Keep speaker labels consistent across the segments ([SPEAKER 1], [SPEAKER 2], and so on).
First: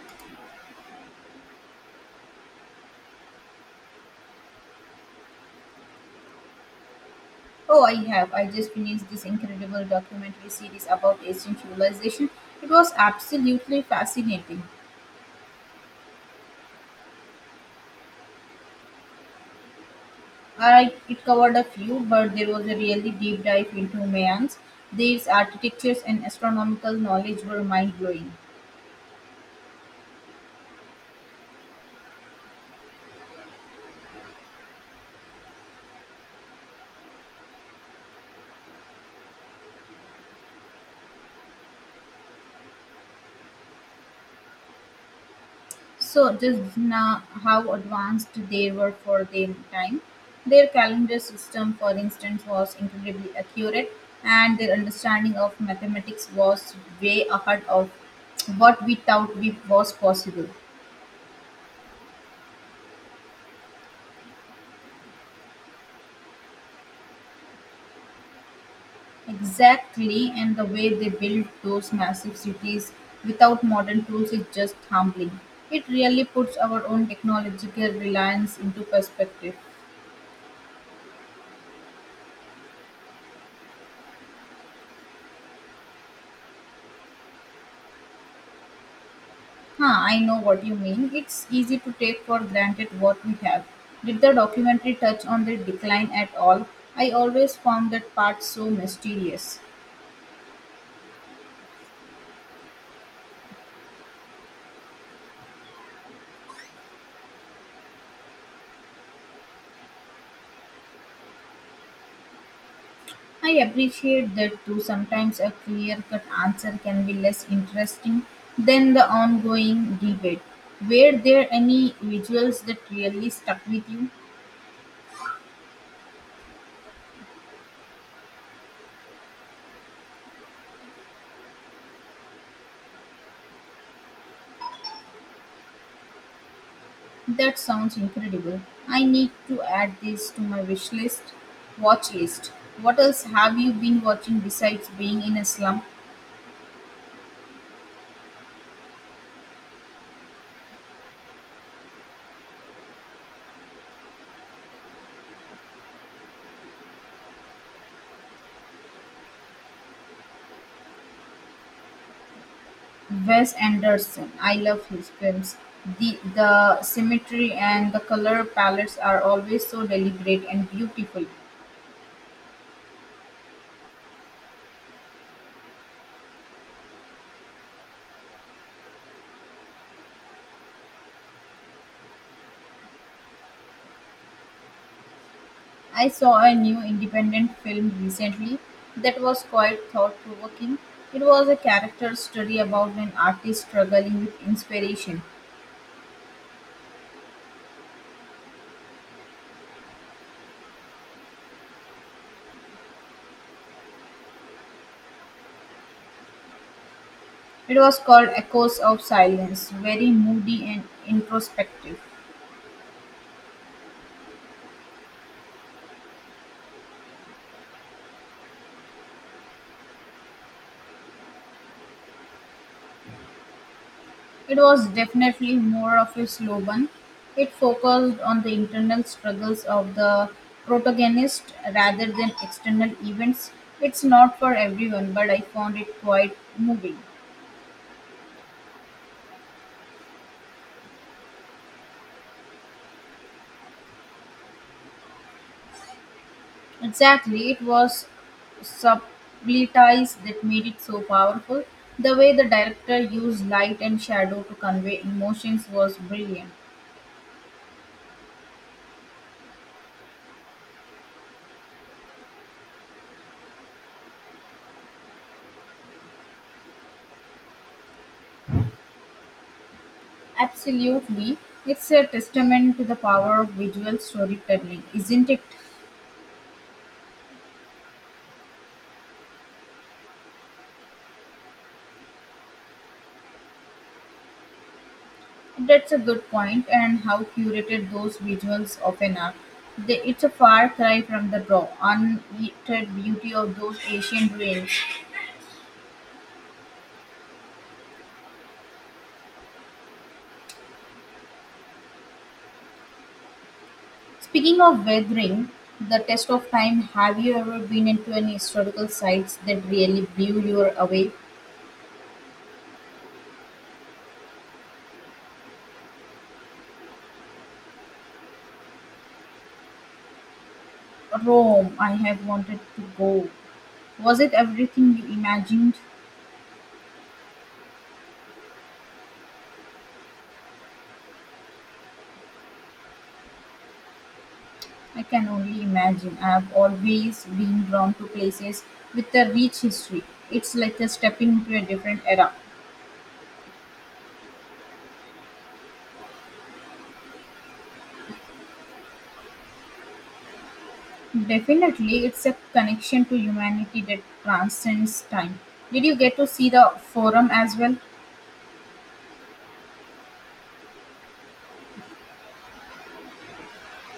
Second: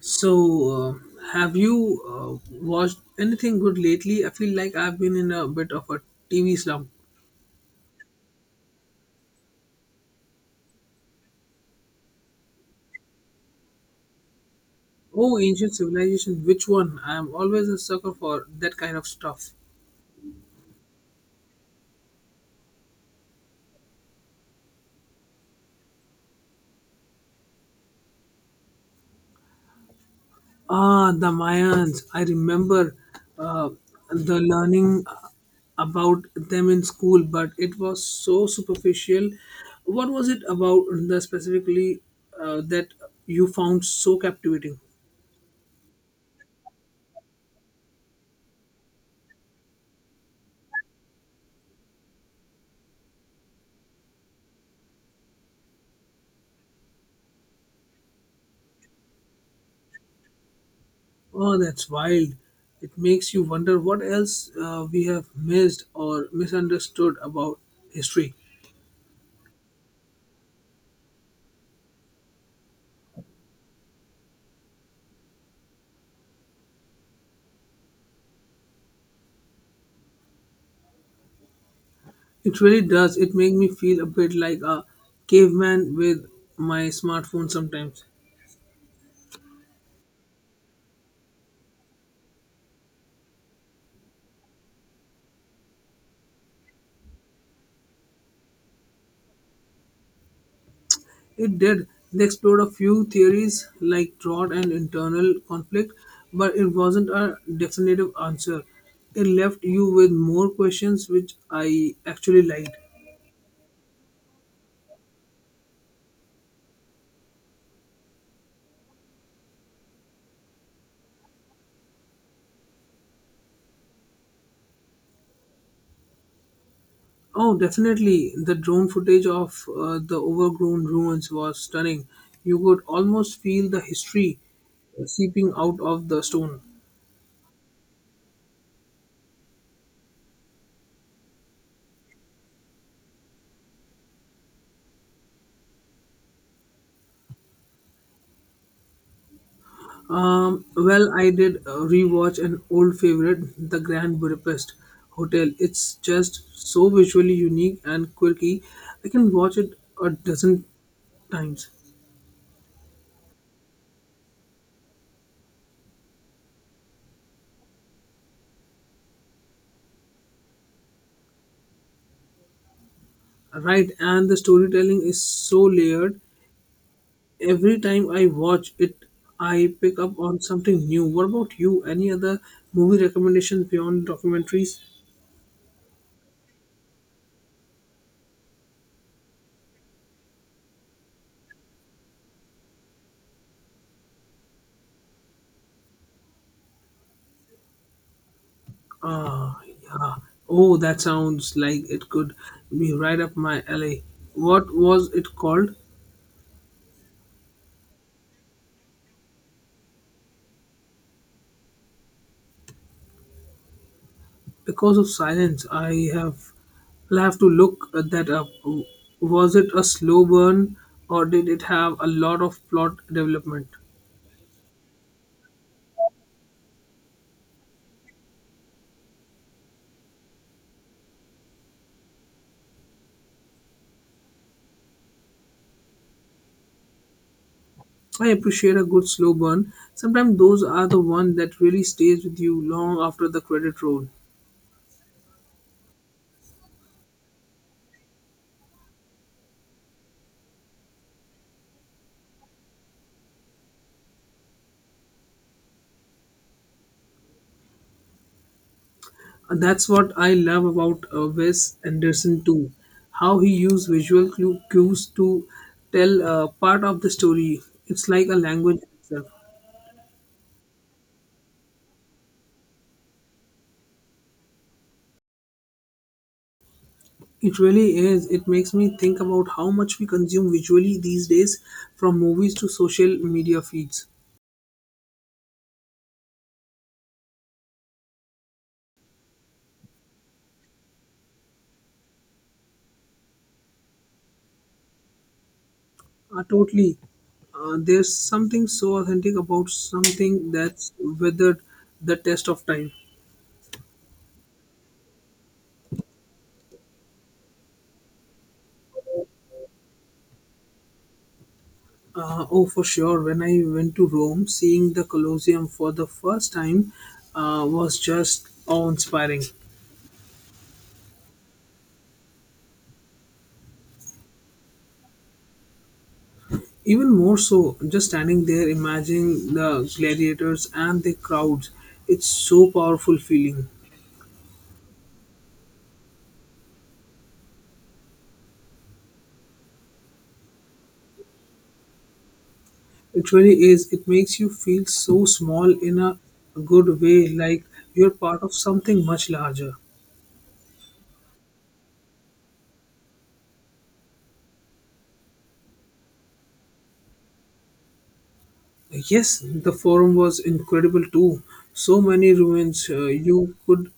[SPEAKER 1] So, uh, have you watched anything good lately? I feel like I've been in a bit of a TV slump.
[SPEAKER 2] Oh, I have. I just finished this incredible documentary series about ancient civilization. It was absolutely fascinating.
[SPEAKER 1] Oh, ancient civilization, which one? I'm always a sucker for that kind of stuff.
[SPEAKER 2] It covered a few, but there was a really deep dive into Mayans. These architectures and astronomical knowledge were mind blowing.
[SPEAKER 1] Ah, the Mayans. I remember uh, the learning about them in school, but it was so superficial. What was it about the specifically that you found so captivating?
[SPEAKER 2] So just now, how advanced they were for their time. Their calendar system, for instance, was incredibly accurate, and their understanding of mathematics was way ahead of what we thought we was possible.
[SPEAKER 1] Oh, that's wild. It makes you wonder what else we have missed or misunderstood about history.
[SPEAKER 2] Exactly, and the way they built those massive cities without modern tools is just humbling. It really puts our own technological reliance into perspective.
[SPEAKER 1] It really does. It makes me feel a bit like a caveman with my smartphone sometimes.
[SPEAKER 2] Huh, I know what you mean. It's easy to take for granted what we have. Did the documentary touch on the decline at all? I always found that part so mysterious.
[SPEAKER 1] It did. They explored a few theories like drought and internal conflict, but it wasn't a definitive answer. It left you with more questions, which I actually liked.
[SPEAKER 2] I appreciate that too. Sometimes a clear cut answer can be less interesting than the ongoing debate. Were there any visuals that really stuck with you?
[SPEAKER 1] Oh, definitely. The drone footage of the overgrown ruins was stunning. You could almost feel the history seeping out of the stone.
[SPEAKER 2] That sounds incredible. I need to add this to my wish list watch list. What else have you been watching besides being in a slum?
[SPEAKER 1] Well, I did rewatch an old favorite, the Grand Budapest Hotel. It's just so visually unique and quirky. I can watch it a dozen times.
[SPEAKER 2] Wes Anderson, I love his films. The symmetry and the color palettes are always so deliberate and beautiful.
[SPEAKER 1] Right, and the storytelling is so layered. Every time I watch it, I pick up on something new. What about you? Any other movie recommendations beyond documentaries?
[SPEAKER 2] I saw a new independent film recently that was quite thought provoking. It was a character study about an artist struggling with inspiration.
[SPEAKER 1] Ah, yeah. Oh, that sounds like it could be right up my alley. What was it called?
[SPEAKER 2] It was called Echoes of Silence, very moody and introspective.
[SPEAKER 1] Because of silence, I'll have to look that up. Was it a slow burn or did it have a lot of plot development?
[SPEAKER 2] It was definitely more of a slow burn. It focused on the internal struggles of the protagonist rather than external events. It's not for everyone, but I found it quite moving.
[SPEAKER 1] I appreciate a good slow burn. Sometimes those are the ones that really stays with you long after the credit roll.
[SPEAKER 2] Exactly, it was sublities that made it so powerful. The way the director used light and shadow to convey emotions was brilliant.
[SPEAKER 1] And that's what I love about Wes Anderson too, how he used visual cues to tell part of the story. It's like a language itself.
[SPEAKER 2] Absolutely, it's a testament to the power of visual storytelling, isn't it?
[SPEAKER 1] It really is. It makes me think about how much we consume visually these days, from movies to social media feeds.
[SPEAKER 2] That's a good point, and how curated those visuals often are. It's a far cry from the raw, unedited beauty of those ancient ruins.
[SPEAKER 1] Totally. There's something so authentic about something that's weathered the test of time.
[SPEAKER 2] Speaking of weathering, the test of time, have you ever been into any historical sites that really blew you away?
[SPEAKER 1] Oh, for sure. When I went to Rome, seeing the Colosseum for the first time was just awe inspiring.
[SPEAKER 2] Rome, I have wanted to go. Was it everything you imagined?
[SPEAKER 1] Even more so, just standing there, imagining the gladiators and the crowds. It's so powerful feeling.
[SPEAKER 2] I can only imagine. I have always been drawn to places with a rich history. It's like a stepping into a different era.
[SPEAKER 1] It really is. It makes you feel so small in a good way, like you're part of something much larger.
[SPEAKER 2] Definitely, it's a connection to humanity that transcends time. Did you get to see the forum as well?
[SPEAKER 1] Yes, the forum was incredible too. So many ruins. You could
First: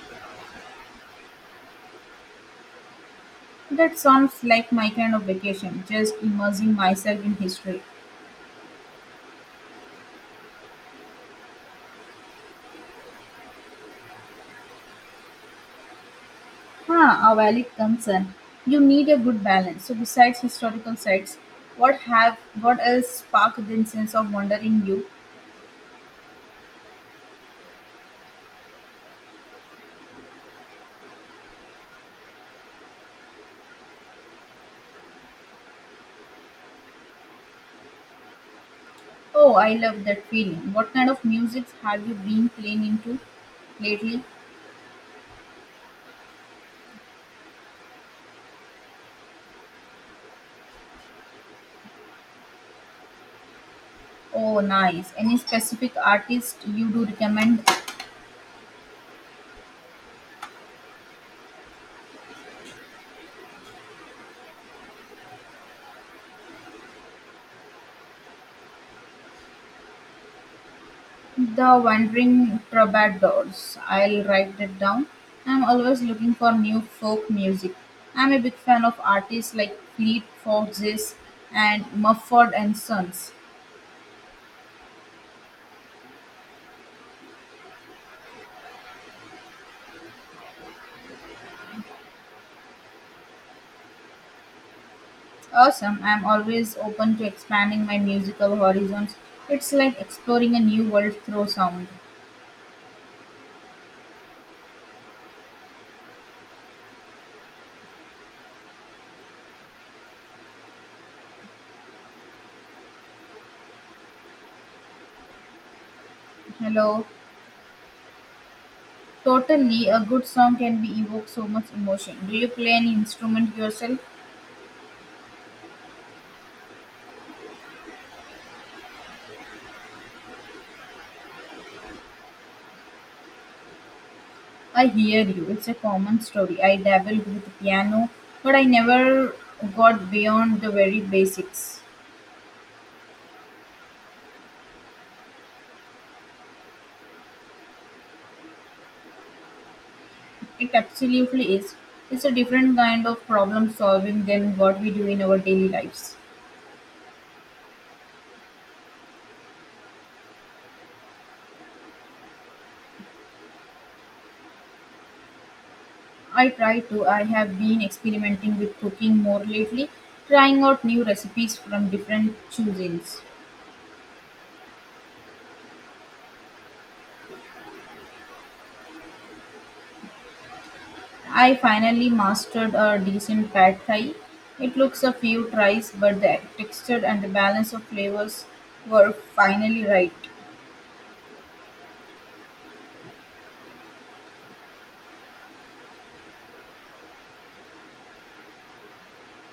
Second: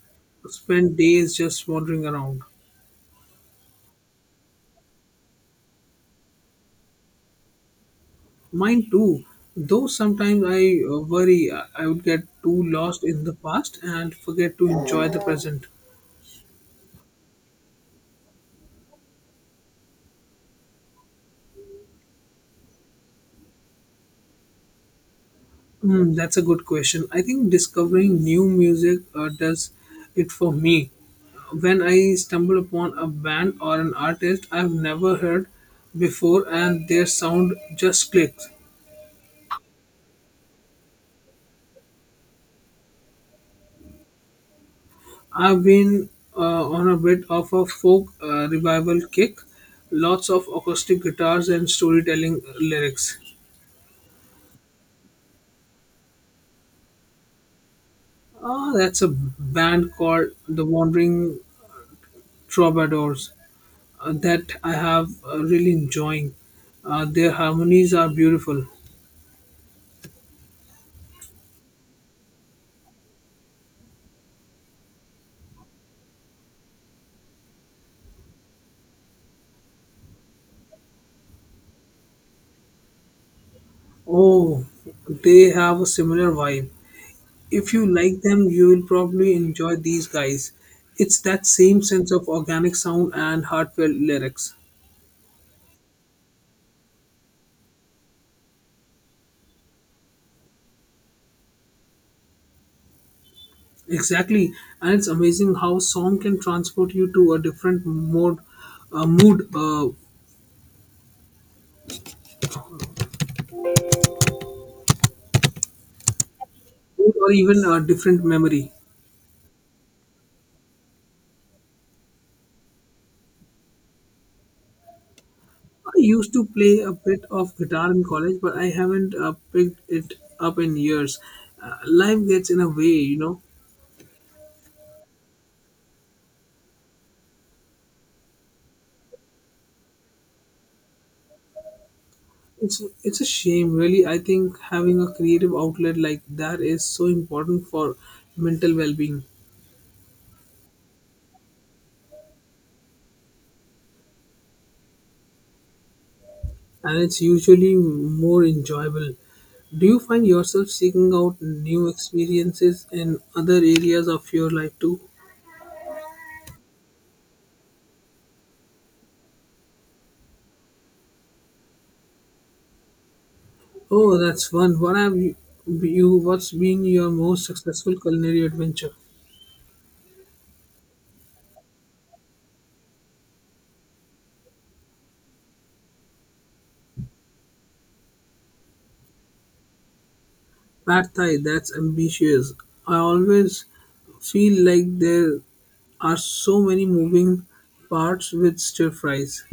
[SPEAKER 1] spend days just wandering around.
[SPEAKER 2] That sounds like my kind of vacation, just immersing myself in history.
[SPEAKER 1] Mine too. Though sometimes I worry I would get too lost in the past and forget to enjoy the present.
[SPEAKER 2] Huh, a valid concern. You need a good balance. So, besides historical sites, what else sparked this sense of wonder in you?
[SPEAKER 1] Hmm, that's a good question. I think discovering new music does it for me. When I stumble upon a band or an artist I've never heard before and their sound just clicks.
[SPEAKER 2] Oh, I love that feeling. What kind of music have you been playing into lately?
[SPEAKER 1] I've been on a bit of a folk revival kick, lots of acoustic guitars and storytelling lyrics.
[SPEAKER 2] Oh, nice. Any specific artist you do recommend?
[SPEAKER 1] Ah, that's a band called The Wandering Troubadours that I have really enjoying. Their harmonies are beautiful.
[SPEAKER 2] The Wandering Troubadours. I'll write that down. I'm always looking for new folk music. I'm a big fan of artists like Fleet Foxes and Mumford and Sons.
[SPEAKER 1] Oh, they have a similar vibe. If you like them, you will probably enjoy these guys. It's that same sense of organic sound and heartfelt lyrics.
[SPEAKER 2] Awesome. I'm always open to expanding my musical horizons. It's like exploring a new world through sound.
[SPEAKER 1] Exactly, and it's amazing how song can transport you to a different mood,
[SPEAKER 2] Hello.
[SPEAKER 1] mood, or even a different memory.
[SPEAKER 2] Totally, a good song can be evoke so much emotion. Do you play any instrument yourself?
[SPEAKER 1] I used to play a bit of guitar in college, but I haven't picked it up in years. Life gets in a way, you know.
[SPEAKER 2] I hear you. It's a common story. I dabbled with piano, but I never got beyond the very basics.
[SPEAKER 1] It's a shame, really. I think having a creative outlet like that is so important for mental well-being,
[SPEAKER 2] It absolutely is. It's a different kind of problem solving than what we do in our daily lives.
[SPEAKER 1] and it's usually more enjoyable. Do you find yourself seeking out new experiences in other areas of your life too?
[SPEAKER 2] I try to. I have been experimenting with cooking more lately, trying out new recipes from different cuisines.
[SPEAKER 1] Oh, that's fun. What's been your most successful culinary adventure?
[SPEAKER 2] I finally mastered a decent pad thai. It looks a few tries, but the texture and the balance of flavors were finally right.
[SPEAKER 1] Pad Thai, that's ambitious. I always feel like there are so many moving parts with stir fries.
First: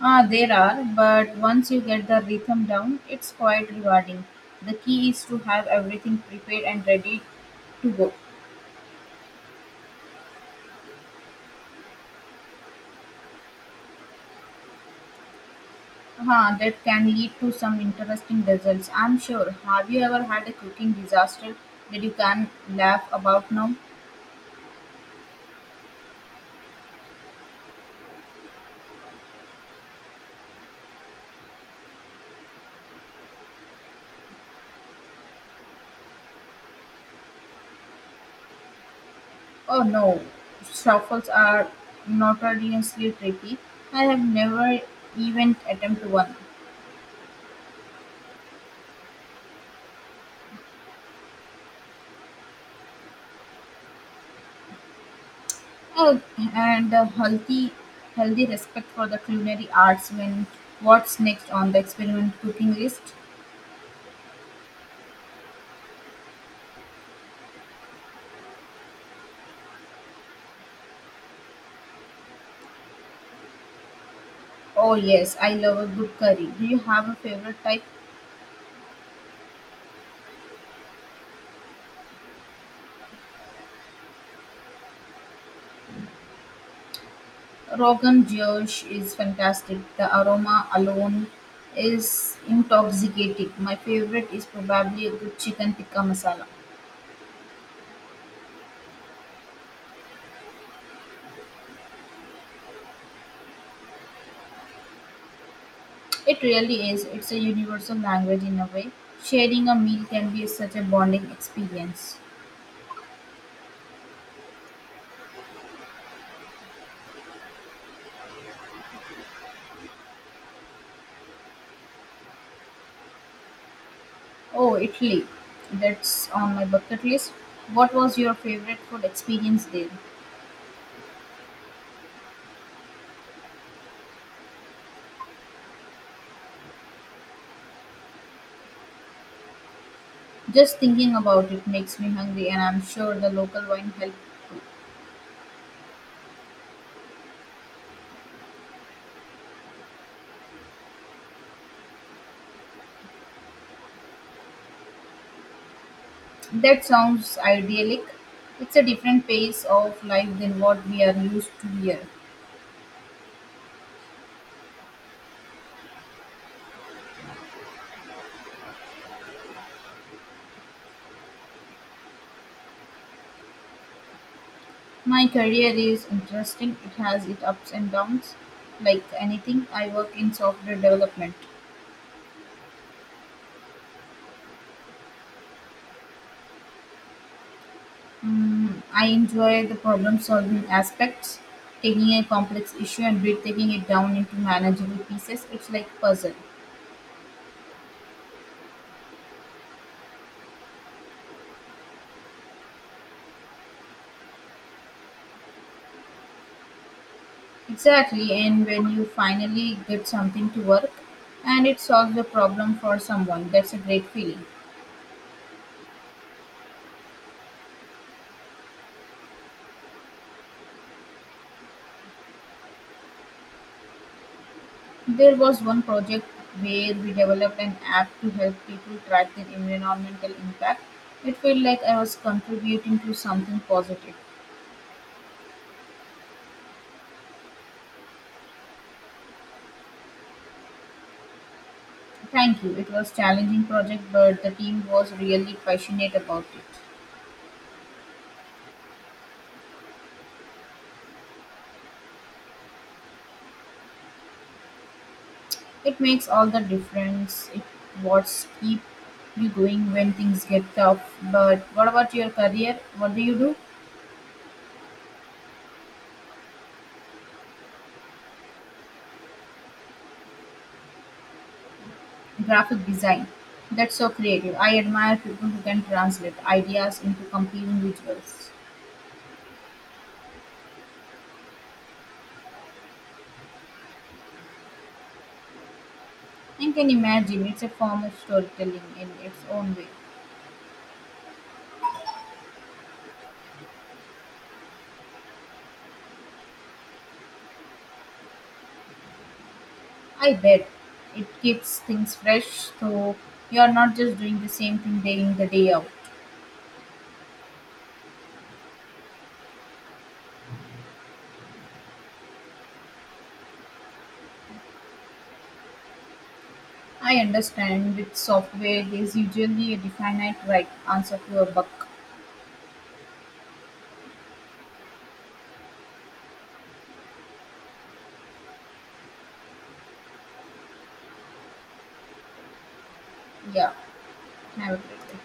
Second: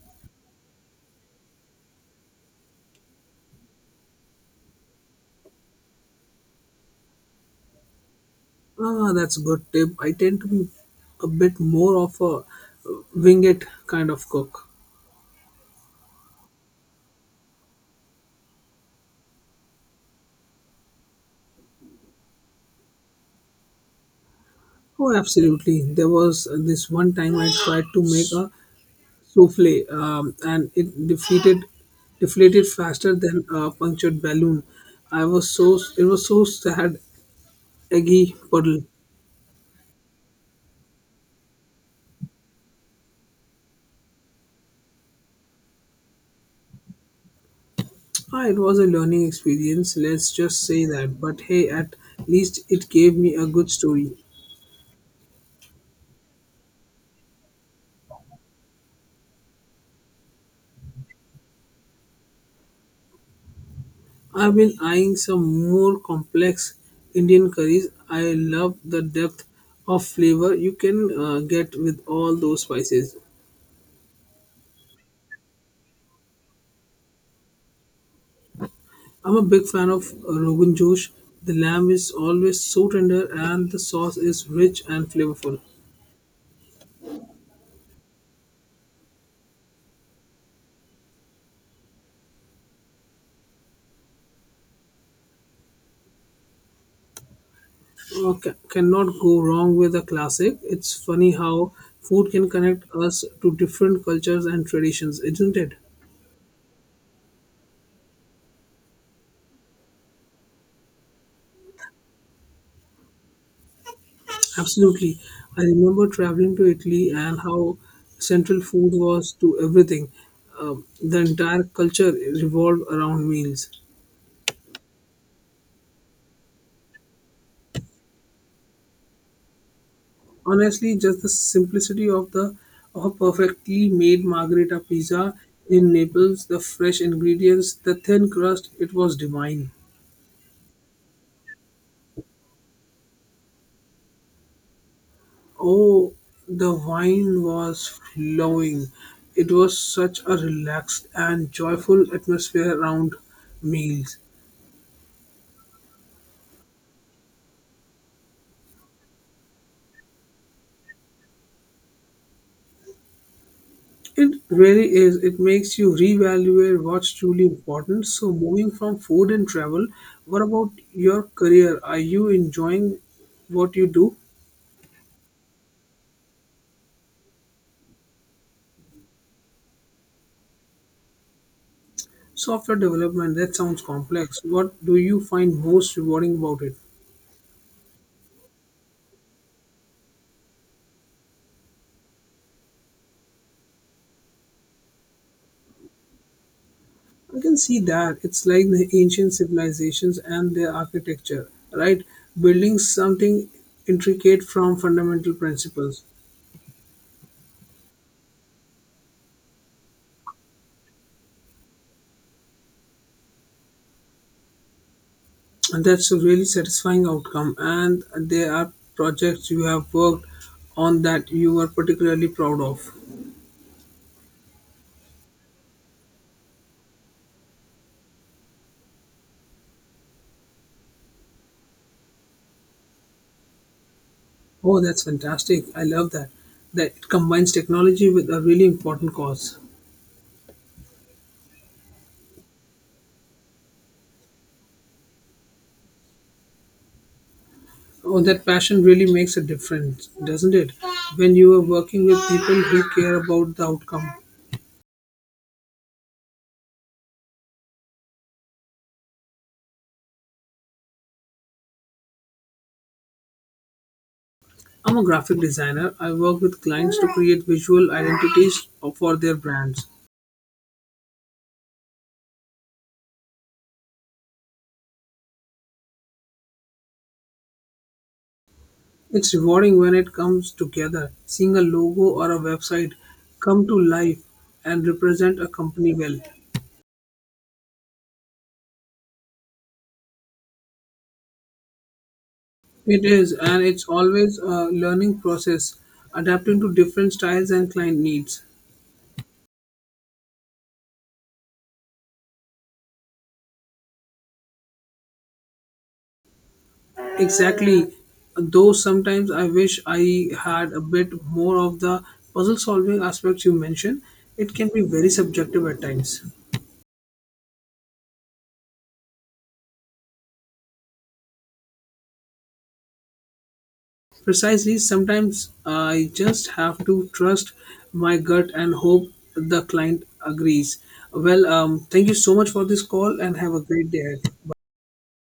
[SPEAKER 2] Ah, there are, but once you get the rhythm down, it's quite rewarding. The key is to have everything prepared and ready to go.
[SPEAKER 1] Ah, that's a good tip. I tend to be a bit more of a wing it kind of cook.
[SPEAKER 2] Ah, that can lead to some interesting results, I'm sure. Have you ever had a cooking disaster that you can laugh about now?
[SPEAKER 1] Oh, absolutely. There was this one time I tried to make a souffle, and it defeated deflated faster than a punctured balloon. I was so it was so sad, eggy puddle.
[SPEAKER 2] Oh no, truffles are notoriously tricky. I have never even attempted one.
[SPEAKER 1] Ah, it was a learning experience, let's just say that. But hey, at least it gave me a good story.
[SPEAKER 2] Oh, and a healthy respect for the culinary arts when what's next on the experiment cooking list?
[SPEAKER 1] I've been eyeing some more complex Indian curries. I love the depth of flavor you can get with all those spices.
[SPEAKER 2] Oh yes, I love a good curry. Do you have a favorite type?
[SPEAKER 1] I'm a big fan of Rogan Josh. The lamb is always so tender and the sauce is rich and flavorful.
[SPEAKER 2] Rogan Josh is fantastic. The aroma alone is intoxicating. My favorite is probably a good chicken tikka masala.
[SPEAKER 1] Okay, cannot go wrong with a classic. It's funny how food can connect us to different cultures and traditions, isn't it?
[SPEAKER 2] It really is. It's a universal language in a way. Sharing a meal can be such a bonding experience.
[SPEAKER 1] Absolutely. I remember traveling to Italy and how central food was to everything. The entire culture revolved around meals.
[SPEAKER 2] Oh, Italy. That's on my bucket list. What was your favorite food experience there?
[SPEAKER 1] Honestly, just the simplicity of the of a perfectly made margherita pizza in Naples, the fresh ingredients, the thin crust, it was divine.
[SPEAKER 2] Just thinking about it makes me hungry, and I'm sure the local wine helped too.
[SPEAKER 1] Oh, the wine was flowing. It was such a relaxed and joyful atmosphere around meals.
[SPEAKER 2] That sounds idyllic. It's a different pace of life than what we are used to here.
[SPEAKER 1] It really is. It makes you reevaluate what's truly important. So, moving from food and travel, what about your career? Are you enjoying what you do?
[SPEAKER 2] My career is interesting, it has its ups and downs. Like anything, I work in software development.
[SPEAKER 1] Software development, that sounds complex. What do you find most rewarding about it?
[SPEAKER 2] Mm, I enjoy the problem solving aspects, taking a complex issue and breaking it down into manageable pieces. It's like a puzzle.
[SPEAKER 1] I can see that. It's like the ancient civilizations and their architecture, right? Building something intricate from fundamental principles.
[SPEAKER 2] Exactly, and when you finally get something to work and it solves the problem for someone, that's a great feeling.
[SPEAKER 1] And that's a really satisfying outcome. And there are projects you have worked on that you are particularly proud of.
[SPEAKER 2] There was one project where we developed an app to help people track their environmental impact. It felt like I was contributing to something positive.
[SPEAKER 1] Oh, that's fantastic. I love that. That it combines technology with a really important cause.
[SPEAKER 2] Thank you. It was challenging project, but the team was really passionate about it.
[SPEAKER 1] Oh, that passion really makes a difference, doesn't it? When you are working with people who care about the outcome.
[SPEAKER 2] It makes all the difference. It what's keep you going when things get tough. But what about your career? What do you do?
[SPEAKER 1] I'm a graphic designer. I work with clients to create visual identities for their brands.
[SPEAKER 2] Graphic design. That's so creative. I admire people who can translate ideas into compelling visuals.
[SPEAKER 1] It's rewarding when it comes together, seeing a logo or a website come to life and represent a company well.
[SPEAKER 2] I can imagine it's a form of storytelling in its own way.
[SPEAKER 1] It is, and it's always a learning process, adapting to different styles and client needs.
[SPEAKER 2] I bet it keeps things fresh, so you're not just doing the same thing day in the day out.
[SPEAKER 1] Exactly, though sometimes I wish I had a bit more of the puzzle solving aspects you mentioned, it can be very subjective at times.
[SPEAKER 2] I understand with software, there's usually a definite right answer to a buck.
[SPEAKER 1] Precisely, sometimes I just have to trust my gut and hope the client agrees. Well, thank you so much for this call and have a
[SPEAKER 2] Yeah.
[SPEAKER 1] great day ahead.
[SPEAKER 2] Have a great day.